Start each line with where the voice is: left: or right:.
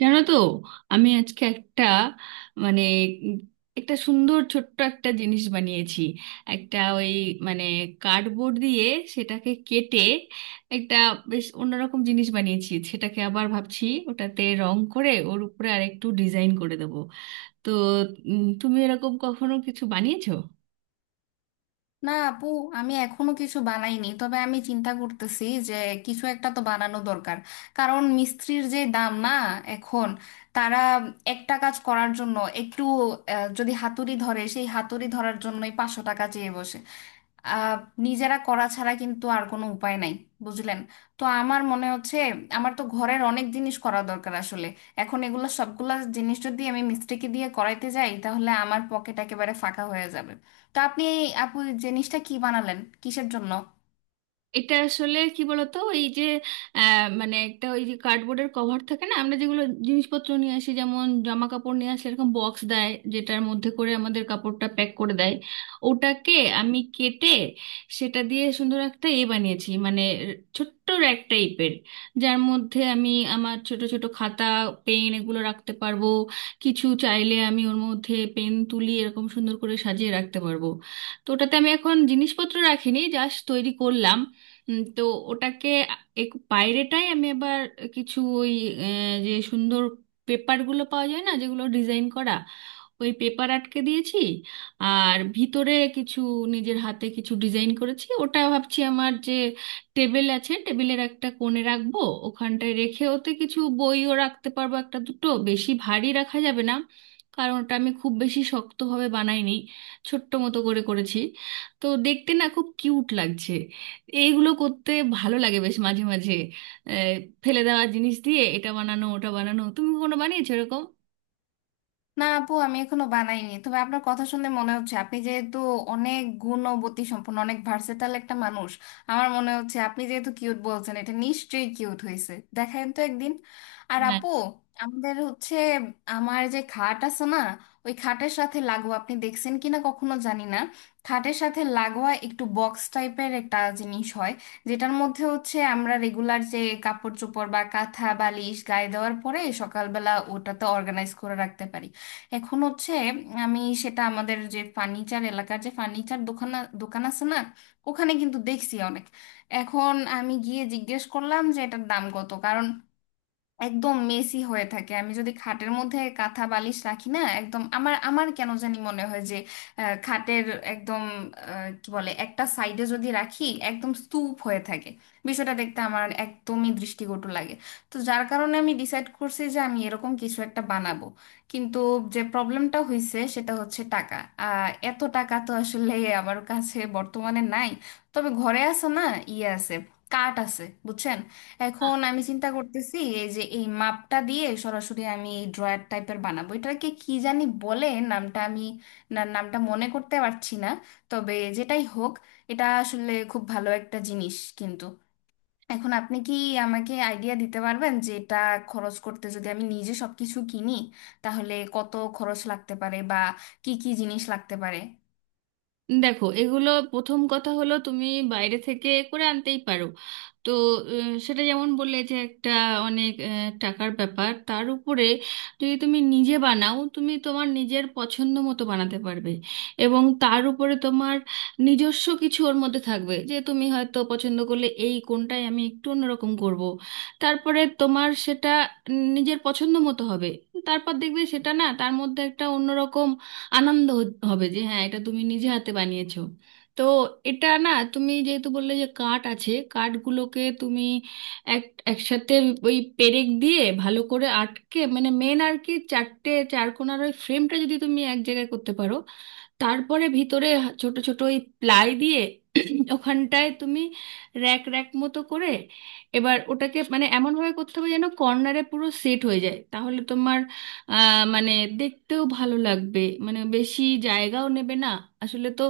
right: জানো তো? আমি আজকে একটা মানে উম একটা সুন্দর ছোট্ট একটা জিনিস বানিয়েছি। একটা ওই মানে কার্ডবোর্ড দিয়ে সেটাকে কেটে একটা বেশ অন্যরকম জিনিস বানিয়েছি। সেটাকে আবার ভাবছি ওটাতে রং করে ওর উপরে আরেকটু ডিজাইন করে দেবো। তো তুমি এরকম কখনো কিছু বানিয়েছো?
left: না আপু, আমি এখনো কিছু বানাইনি। তবে আমি চিন্তা করতেছি যে কিছু একটা তো বানানো দরকার। কারণ মিস্ত্রির যে দাম না, এখন তারা একটা কাজ করার জন্য একটু যদি হাতুড়ি ধরে, সেই হাতুড়ি ধরার জন্যই 500 টাকা চেয়ে বসে। আহ, নিজেরা করা ছাড়া কিন্তু আর কোনো উপায় নাই, বুঝলেন। তো আমার মনে হচ্ছে আমার তো ঘরের অনেক জিনিস করা দরকার আসলে। এখন এগুলো সবগুলা জিনিস যদি আমি মিস্ত্রিকে দিয়ে করাইতে যাই তাহলে আমার পকেট একেবারে ফাঁকা হয়ে যাবে। তো আপনি এই আপু, এই জিনিসটা কি বানালেন, কিসের জন্য?
right: এটা আসলে কি বলতো, এই যে মানে একটা ওই যে কার্ডবোর্ডের কভার থাকে না, আমরা যেগুলো জিনিসপত্র নিয়ে আসি, যেমন জামা কাপড় নিয়ে আসলে এরকম বক্স দেয় যেটার মধ্যে করে আমাদের কাপড়টা প্যাক করে দেয়। ওটাকে আমি কেটে সেটা দিয়ে সুন্দর একটা এ বানিয়েছি, মানে ছোট্ট র্যাক টাইপের, যার মধ্যে আমি আমার ছোট ছোট খাতা, পেন এগুলো রাখতে পারবো। কিছু চাইলে আমি ওর মধ্যে পেন, তুলি এরকম সুন্দর করে সাজিয়ে রাখতে পারবো। তো ওটাতে আমি এখন জিনিসপত্র রাখিনি, জাস্ট তৈরি করলাম। তো ওটাকে এক বাইরেটাই আমি আবার কিছু ওই যে সুন্দর পেপারগুলো পাওয়া যায় না, যেগুলো ডিজাইন করা, ওই পেপার আটকে দিয়েছি। আর ভিতরে কিছু নিজের হাতে কিছু ডিজাইন করেছি। ওটা ভাবছি আমার যে টেবিল আছে, টেবিলের একটা কোণে রাখবো। ওখানটায় রেখে ওতে কিছু বইও রাখতে পারবো, একটা দুটো, বেশি ভারী রাখা যাবে না, কারণ ওটা আমি খুব বেশি শক্তভাবে বানাইনি, ছোট্ট মতো করে করেছি। তো দেখতে না খুব কিউট লাগছে। এইগুলো করতে ভালো লাগে বেশ মাঝে মাঝে। আহ, ফেলে দেওয়া জিনিস দিয়ে এটা বানানো ওটা বানানো, তুমি কোনো বানিয়েছো এরকম?
left: না আপু, আমি এখনো বানাইনি। তবে আপনার কথা শুনে মনে হচ্ছে আপনি যেহেতু অনেক গুণবতী সম্পন্ন, অনেক ভার্সেটাল একটা মানুষ, আমার মনে হচ্ছে আপনি যেহেতু কিউট বলছেন, এটা নিশ্চয়ই কিউট হয়েছে। দেখেন তো একদিন। আর
right: হ্যাঁ,
left: আপু, আমাদের হচ্ছে, আমার যে খাট আছে না, ওই খাটের সাথে লাগোয়া আপনি দেখছেন কিনা কখনো জানি না, খাটের সাথে লাগোয়া একটু বক্স টাইপের একটা জিনিস হয়, যেটার মধ্যে হচ্ছে আমরা রেগুলার যে কাপড় চোপড় বা কাঁথা বালিশ গায়ে দেওয়ার পরে সকালবেলা ওটাতে অর্গানাইজ করে রাখতে পারি। এখন হচ্ছে, আমি সেটা আমাদের যে ফার্নিচার এলাকার যে ফার্নিচার দোকান দোকান আছে না, ওখানে কিন্তু দেখছি অনেক। এখন আমি গিয়ে জিজ্ঞেস করলাম যে এটার দাম কত, কারণ একদম মেসি হয়ে থাকে। আমি যদি খাটের মধ্যে কাঁথা বালিশ রাখি না, একদম আমার আমার কেন জানি মনে হয় যে খাটের একদম কি বলে, একটা সাইডে যদি রাখি একদম স্তূপ হয়ে থাকে। বিষয়টা দেখতে আমার একদমই দৃষ্টিকটু লাগে। তো যার কারণে আমি ডিসাইড করছি যে আমি এরকম কিছু একটা বানাবো। কিন্তু যে প্রবলেমটা হয়েছে সেটা হচ্ছে টাকা। এত টাকা তো আসলে আমার কাছে বর্তমানে নাই। তবে ঘরে আছে না, ইয়ে আছে, কাঠ আছে, বুঝছেন। এখন আমি চিন্তা করতেছি এই যে এই মাপটা দিয়ে সরাসরি আমি এই ড্রয়ার টাইপের বানাবো, এটাকে কি জানি বলে, নামটা আমি, না নামটা মনে করতে পারছি না। তবে যেটাই হোক, এটা আসলে খুব ভালো একটা জিনিস। কিন্তু এখন আপনি কি আমাকে আইডিয়া দিতে পারবেন যে এটা খরচ করতে যদি আমি নিজে সবকিছু কিনি তাহলে কত খরচ লাগতে পারে বা কি কি জিনিস লাগতে পারে?
right: দেখো এগুলো, প্রথম কথা হলো তুমি বাইরে থেকে করে আনতেই পারো। তো সেটা যেমন বললে যে একটা অনেক টাকার ব্যাপার, তার উপরে যদি তুমি নিজে বানাও, তুমি তোমার নিজের পছন্দ মতো বানাতে পারবে। এবং তার উপরে তোমার নিজস্ব কিছু ওর মধ্যে থাকবে, যে তুমি হয়তো পছন্দ করলে এই কোনটাই আমি একটু অন্যরকম করব। তারপরে তোমার সেটা নিজের পছন্দ মতো হবে। তারপর দেখবে সেটা না তার মধ্যে একটা অন্যরকম আনন্দ হবে, যে হ্যাঁ এটা তুমি নিজে হাতে বানিয়েছো। তো এটা না, তুমি যেহেতু বললে যে কাঠ আছে, কাঠগুলোকে তুমি এক একসাথে ওই পেরেক দিয়ে ভালো করে আটকে, মানে মেন আর কি চারটে চারকোনার ওই ফ্রেমটা যদি তুমি এক জায়গায় করতে পারো, তারপরে ভিতরে ছোট ছোট ওই প্লাই দিয়ে ওখানটায় তুমি র্যাক র্যাক মতো করে, এবার ওটাকে মানে এমন ভাবে করতে হবে যেন কর্নারে পুরো সেট হয়ে যায়, তাহলে মানে দেখতেও ভালো লাগবে, মানে বেশি জায়গাও নেবে না। আসলে তো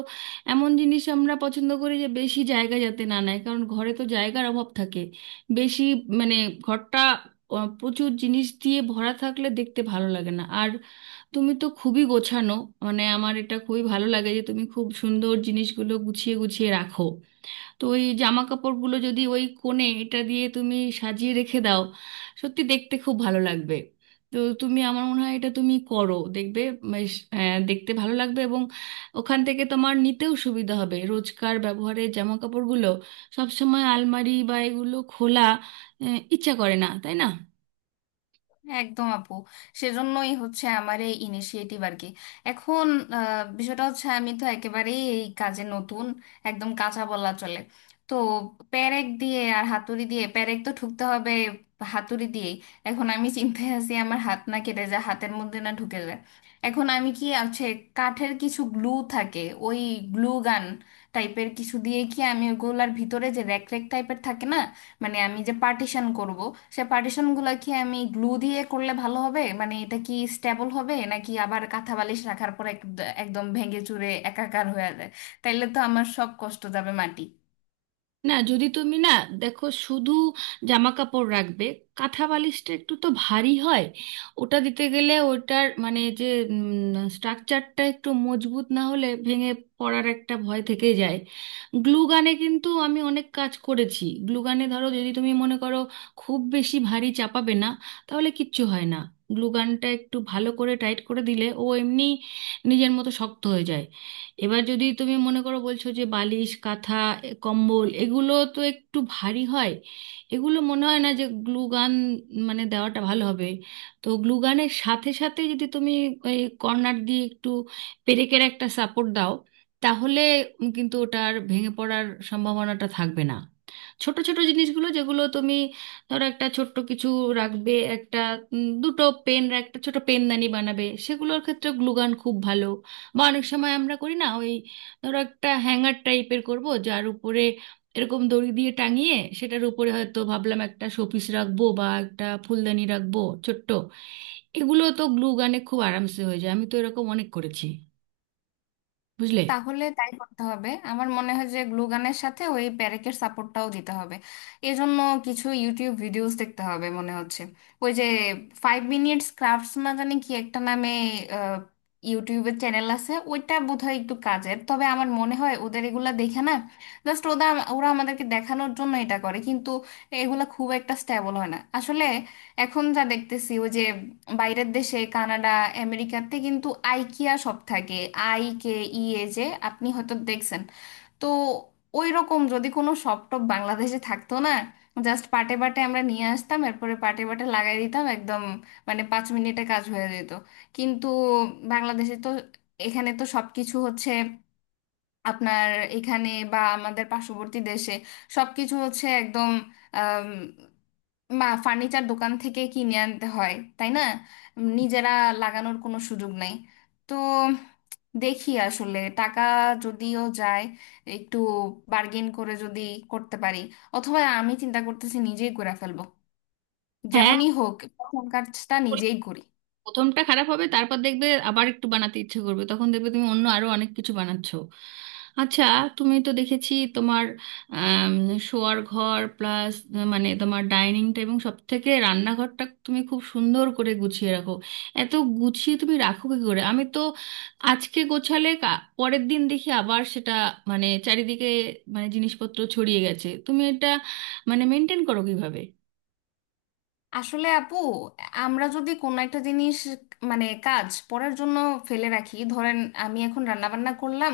right: এমন জিনিস আমরা পছন্দ করি যে বেশি জায়গা যাতে না নেয়, কারণ ঘরে তো জায়গার অভাব থাকে। বেশি মানে ঘরটা প্রচুর জিনিস দিয়ে ভরা থাকলে দেখতে ভালো লাগে না আর। তুমি তো খুবই গোছানো, মানে আমার এটা খুবই ভালো লাগে যে তুমি খুব সুন্দর জিনিসগুলো গুছিয়ে গুছিয়ে রাখো। তো ওই জামা কাপড়গুলো যদি ওই কোণে এটা দিয়ে তুমি সাজিয়ে রেখে দাও, সত্যি দেখতে খুব ভালো লাগবে। তো তুমি আমার মনে হয় এটা তুমি করো, দেখবে বেশ, দেখতে ভালো লাগবে, এবং ওখান থেকে তোমার নিতেও সুবিধা হবে রোজকার ব্যবহারের জামা কাপড়গুলো। সব সময় আলমারি বা এগুলো খোলা ইচ্ছা করে না, তাই না?
left: একদম আপু। সেজন্যই হচ্ছে আমার এই ইনিশিয়েটিভ আর কি। এখন বিষয়টা হচ্ছে আমি তো একেবারেই এই কাজে নতুন, একদম কাঁচা বলা চলে। তো পেরেক দিয়ে আর হাতুড়ি দিয়ে পেরেক তো ঠুকতে হবে, হাতুড়ি দিয়ে। এখন আমি চিন্তায় আছি আমার হাত না কেটে যায়, হাতের মধ্যে না ঢুকে যায়। এখন আমি কি আছে, কাঠের কিছু গ্লু থাকে, ওই গ্লু গান টাইপের কিছু দিয়ে কি আমি ওগুলার ভিতরে যে র্যাক র্যাক টাইপের থাকে না, মানে আমি যে পার্টিশন করব, সে পার্টিশন গুলা কি আমি গ্লু দিয়ে করলে ভালো হবে? মানে এটা কি স্টেবল হবে নাকি আবার কাঁথা বালিশ রাখার পর একদম ভেঙে চুরে একাকার হয়ে যায়? তাইলে তো আমার সব কষ্ট যাবে মাটি।
right: না যদি তুমি না, দেখো শুধু জামা কাপড় রাখবে, কাঁথা বালিশটা একটু তো ভারী হয়। ওটা দিতে গেলে ওটার মানে যে স্ট্রাকচারটা একটু মজবুত না হলে ভেঙে পড়ার একটা ভয় থেকে যায়। গ্লু গানে কিন্তু আমি অনেক কাজ করেছি। গ্লু গানে ধরো, যদি তুমি মনে করো খুব বেশি ভারী চাপাবে না, তাহলে কিচ্ছু হয় না। গ্লু গানটা একটু ভালো করে টাইট করে দিলে ও এমনি নিজের মতো শক্ত হয়ে যায়। এবার যদি তুমি মনে করো, বলছো যে বালিশ, কাঁথা, এ, কম্বল, এগুলো তো একটু ভারী হয়, এগুলো মনে হয় না যে গ্লুগান মানে দেওয়াটা ভালো হবে। তো গ্লুগানের সাথে সাথে যদি তুমি ওই কর্নার দিয়ে একটু পেরেকের একটা সাপোর্ট দাও, তাহলে কিন্তু ওটার ভেঙে পড়ার সম্ভাবনাটা থাকবে না। ছোট ছোট জিনিসগুলো যেগুলো তুমি ধরো একটা ছোট্ট কিছু রাখবে, একটা দুটো পেন, একটা ছোট পেনদানি বানাবে, সেগুলোর ক্ষেত্রে গ্লুগান খুব ভালো। বা অনেক সময় আমরা করি না ওই, ধরো একটা হ্যাঙ্গার টাইপের করব যার উপরে এরকম দড়ি দিয়ে টাঙিয়ে সেটার উপরে হয়তো ভাবলাম একটা শোপিস রাখবো বা একটা ফুলদানি রাখবো ছোট্ট, এগুলো তো গ্লু গানে খুব আরামসে হয়ে যায়। আমি তো এরকম অনেক করেছি, বুঝলে?
left: তাহলে তাই করতে হবে আমার মনে হয়, যে গ্লুগানের সাথে ওই প্যারেকের সাপোর্টটাও দিতে হবে। এজন্য কিছু ইউটিউব ভিডিওস দেখতে হবে মনে হচ্ছে। ওই যে ফাইভ মিনিটস ক্রাফটস না জানি কি একটা নামে আহ, ইউটিউবের চ্যানেল আছে, ওইটা বোধহয় একটু কাজের। তবে আমার মনে হয় ওদের এগুলা দেখে না, জাস্ট ওরা ওরা আমাদেরকে দেখানোর জন্য এটা করে, কিন্তু এগুলা খুব একটা স্টেবল হয় না আসলে। এখন যা দেখতেছি ওই যে বাইরের দেশে কানাডা আমেরিকাতে কিন্তু আইকিয়া সব থাকে, IKEA, যে আপনি হয়তো দেখছেন। তো ওই রকম যদি কোনো শপ টপ বাংলাদেশে থাকতো না, জাস্ট পাটে পাটে আমরা নিয়ে আসতাম, এরপরে পাটে পাটে লাগাই দিতাম একদম, মানে 5 মিনিটে কাজ হয়ে যেত। কিন্তু বাংলাদেশে তো, এখানে তো সবকিছু হচ্ছে আপনার, এখানে বা আমাদের পার্শ্ববর্তী দেশে সবকিছু হচ্ছে একদম, বা ফার্নিচার দোকান থেকে কিনে আনতে হয়, তাই না? নিজেরা লাগানোর কোনো সুযোগ নেই। তো দেখি আসলে টাকা যদিও যায়, একটু বার্গেন করে যদি করতে পারি, অথবা আমি চিন্তা করতেছি নিজেই করে ফেলবো।
right: হ্যাঁ,
left: যেমনই হোক, প্রথম কাজটা নিজেই করি।
right: প্রথমটা খারাপ হবে, তারপর দেখবে আবার একটু বানাতে ইচ্ছে করবে, তখন দেখবে তুমি অন্য আরো অনেক কিছু বানাচ্ছো। আচ্ছা, তুমি তো দেখেছি তোমার আম, শোয়ার ঘর প্লাস মানে তোমার ডাইনিংটা এবং সব থেকে রান্নাঘরটা তুমি খুব সুন্দর করে গুছিয়ে রাখো। এত গুছিয়ে তুমি রাখো কি করে? আমি তো আজকে গোছালে পরের দিন দেখি আবার সেটা মানে চারিদিকে মানে জিনিসপত্র ছড়িয়ে গেছে। তুমি এটা মানে মেনটেন করো কিভাবে?
left: আসলে আপু, আমরা যদি কোনো একটা জিনিস, মানে কাজ পড়ার জন্য ফেলে রাখি ধরেন, আমি এখন রান্না বান্না করলাম,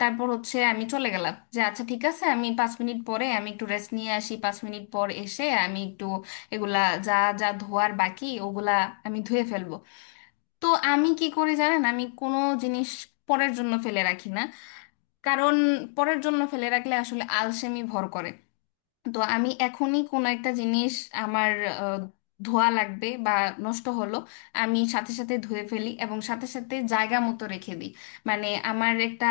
left: তারপর হচ্ছে আমি চলে গেলাম যে আচ্ছা ঠিক আছে আমি 5 মিনিট পরে আমি একটু রেস্ট নিয়ে আসি, 5 মিনিট পর এসে আমি একটু এগুলা, যা যা ধোয়ার বাকি ওগুলা আমি ধুয়ে ফেলবো। তো আমি কি করি জানেন, আমি কোনো জিনিস পরের জন্য ফেলে রাখি না। কারণ পরের জন্য ফেলে রাখলে আসলে আলসেমি ভর করে। তো আমি এখনই কোনো একটা জিনিস আমার আহ, ধোয়া লাগবে বা নষ্ট হলো, আমি সাথে সাথে ধুয়ে ফেলি এবং সাথে সাথে জায়গা মতো রেখে দিই। মানে আমার একটা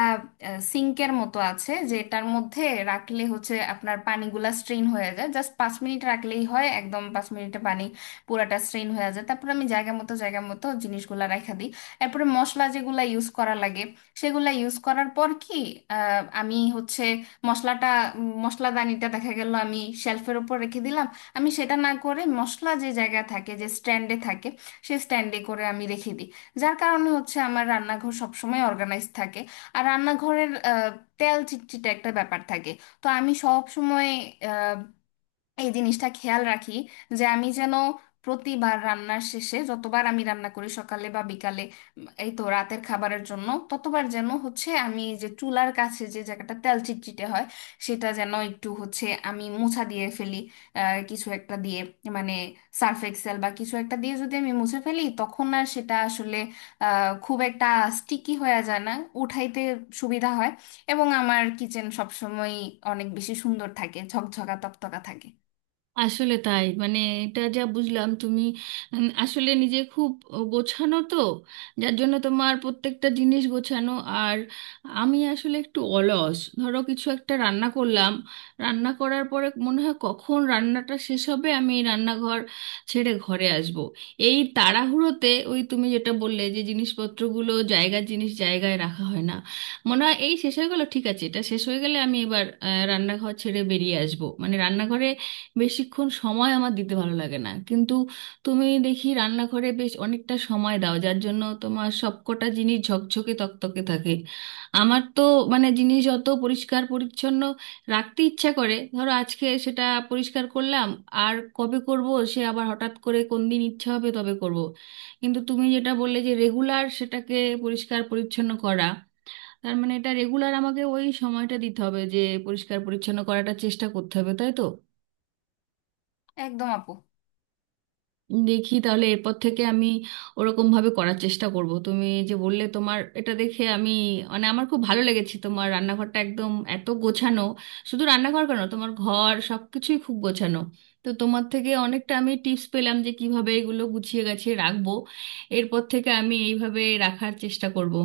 left: সিঙ্কের মতো আছে যেটার মধ্যে রাখলে হচ্ছে আপনার পানিগুলা স্ট্রেন হয়ে যায়, জাস্ট 5 মিনিট রাখলেই হয়, একদম 5 মিনিটে পানি পুরাটা স্ট্রেন হয়ে যায়। তারপর আমি জায়গা মতো জিনিসগুলা রেখে দিই। এরপরে মশলা যেগুলা ইউজ করা লাগে সেগুলা ইউজ করার পর কি আমি হচ্ছে মশলাটা, মশলাদানিটা দেখা গেল আমি শেলফের উপর রেখে দিলাম। আমি সেটা না করে মশলা যে জায়গায় থাকে, যে স্ট্যান্ডে থাকে সেই স্ট্যান্ডে করে আমি রেখে দিই। যার কারণে হচ্ছে আমার রান্নাঘর সবসময় অর্গানাইজ থাকে। আর রান্নাঘরের তেল চিটচিটে একটা ব্যাপার থাকে। তো আমি সব সময় এই জিনিসটা খেয়াল রাখি যে আমি যেন প্রতিবার রান্নার শেষে যতবার আমি রান্না করি সকালে বা বিকালে, এই তো রাতের খাবারের জন্য, ততবার যেন হচ্ছে আমি যে চুলার কাছে যে জায়গাটা তেল চিটচিটে হয়, সেটা যেন একটু হচ্ছে আমি মোছা দিয়ে ফেলি। কিছু একটা দিয়ে, মানে সার্ফ এক্সেল বা কিছু একটা দিয়ে যদি আমি মুছে ফেলি তখন আর সেটা আসলে খুব একটা স্টিকি হয়ে যায় না, উঠাইতে সুবিধা হয়। এবং আমার কিচেন সবসময় অনেক বেশি সুন্দর থাকে, ঝকঝকা তকতকা থাকে।
right: আসলে তাই, মানে এটা যা বুঝলাম তুমি আসলে নিজে খুব গোছানো তো, যার জন্য তোমার প্রত্যেকটা জিনিস গোছানো। আর আমি আসলে একটু অলস। ধরো কিছু একটা রান্না করলাম, রান্না করার পরে মনে হয় কখন রান্নাটা শেষ হবে আমি এই রান্নাঘর ছেড়ে ঘরে আসব। এই তাড়াহুড়োতে ওই তুমি যেটা বললে যে জিনিসপত্রগুলো জায়গার জিনিস জায়গায় রাখা হয় না। মনে হয় এই শেষ হয়ে গেল, ঠিক আছে এটা শেষ হয়ে গেলে আমি এবার রান্নাঘর ছেড়ে বেরিয়ে আসব, মানে রান্নাঘরে বেশিক্ষণ সময় আমার দিতে ভালো লাগে না। কিন্তু তুমি দেখি রান্নাঘরে বেশ অনেকটা সময় দাও, যার জন্য তোমার সবকটা জিনিস ঝকঝকে তকতকে থাকে। আমার তো মানে জিনিস যত পরিষ্কার পরিচ্ছন্ন রাখতে ইচ্ছা করে, ধরো আজকে সেটা পরিষ্কার করলাম, আর কবে করব সে আবার হঠাৎ করে কোন দিন ইচ্ছা হবে তবে করব। কিন্তু তুমি যেটা বললে যে রেগুলার সেটাকে পরিষ্কার পরিচ্ছন্ন করা, তার মানে এটা রেগুলার আমাকে ওই সময়টা দিতে হবে যে পরিষ্কার পরিচ্ছন্ন করাটা চেষ্টা করতে হবে, তাই তো?
left: একদম আপু।
right: দেখি তাহলে এরপর থেকে আমি ওরকম ভাবে করার চেষ্টা করব। তুমি যে বললে, তোমার এটা দেখে আমি মানে আমার খুব ভালো লেগেছে, তোমার রান্নাঘরটা একদম এত গোছানো। শুধু রান্নাঘর কেন, তোমার ঘর সব কিছুই খুব গোছানো। তো তোমার থেকে অনেকটা আমি টিপস পেলাম যে কিভাবে এগুলো গুছিয়ে গাছিয়ে রাখবো। এরপর থেকে আমি এইভাবে রাখার চেষ্টা করব।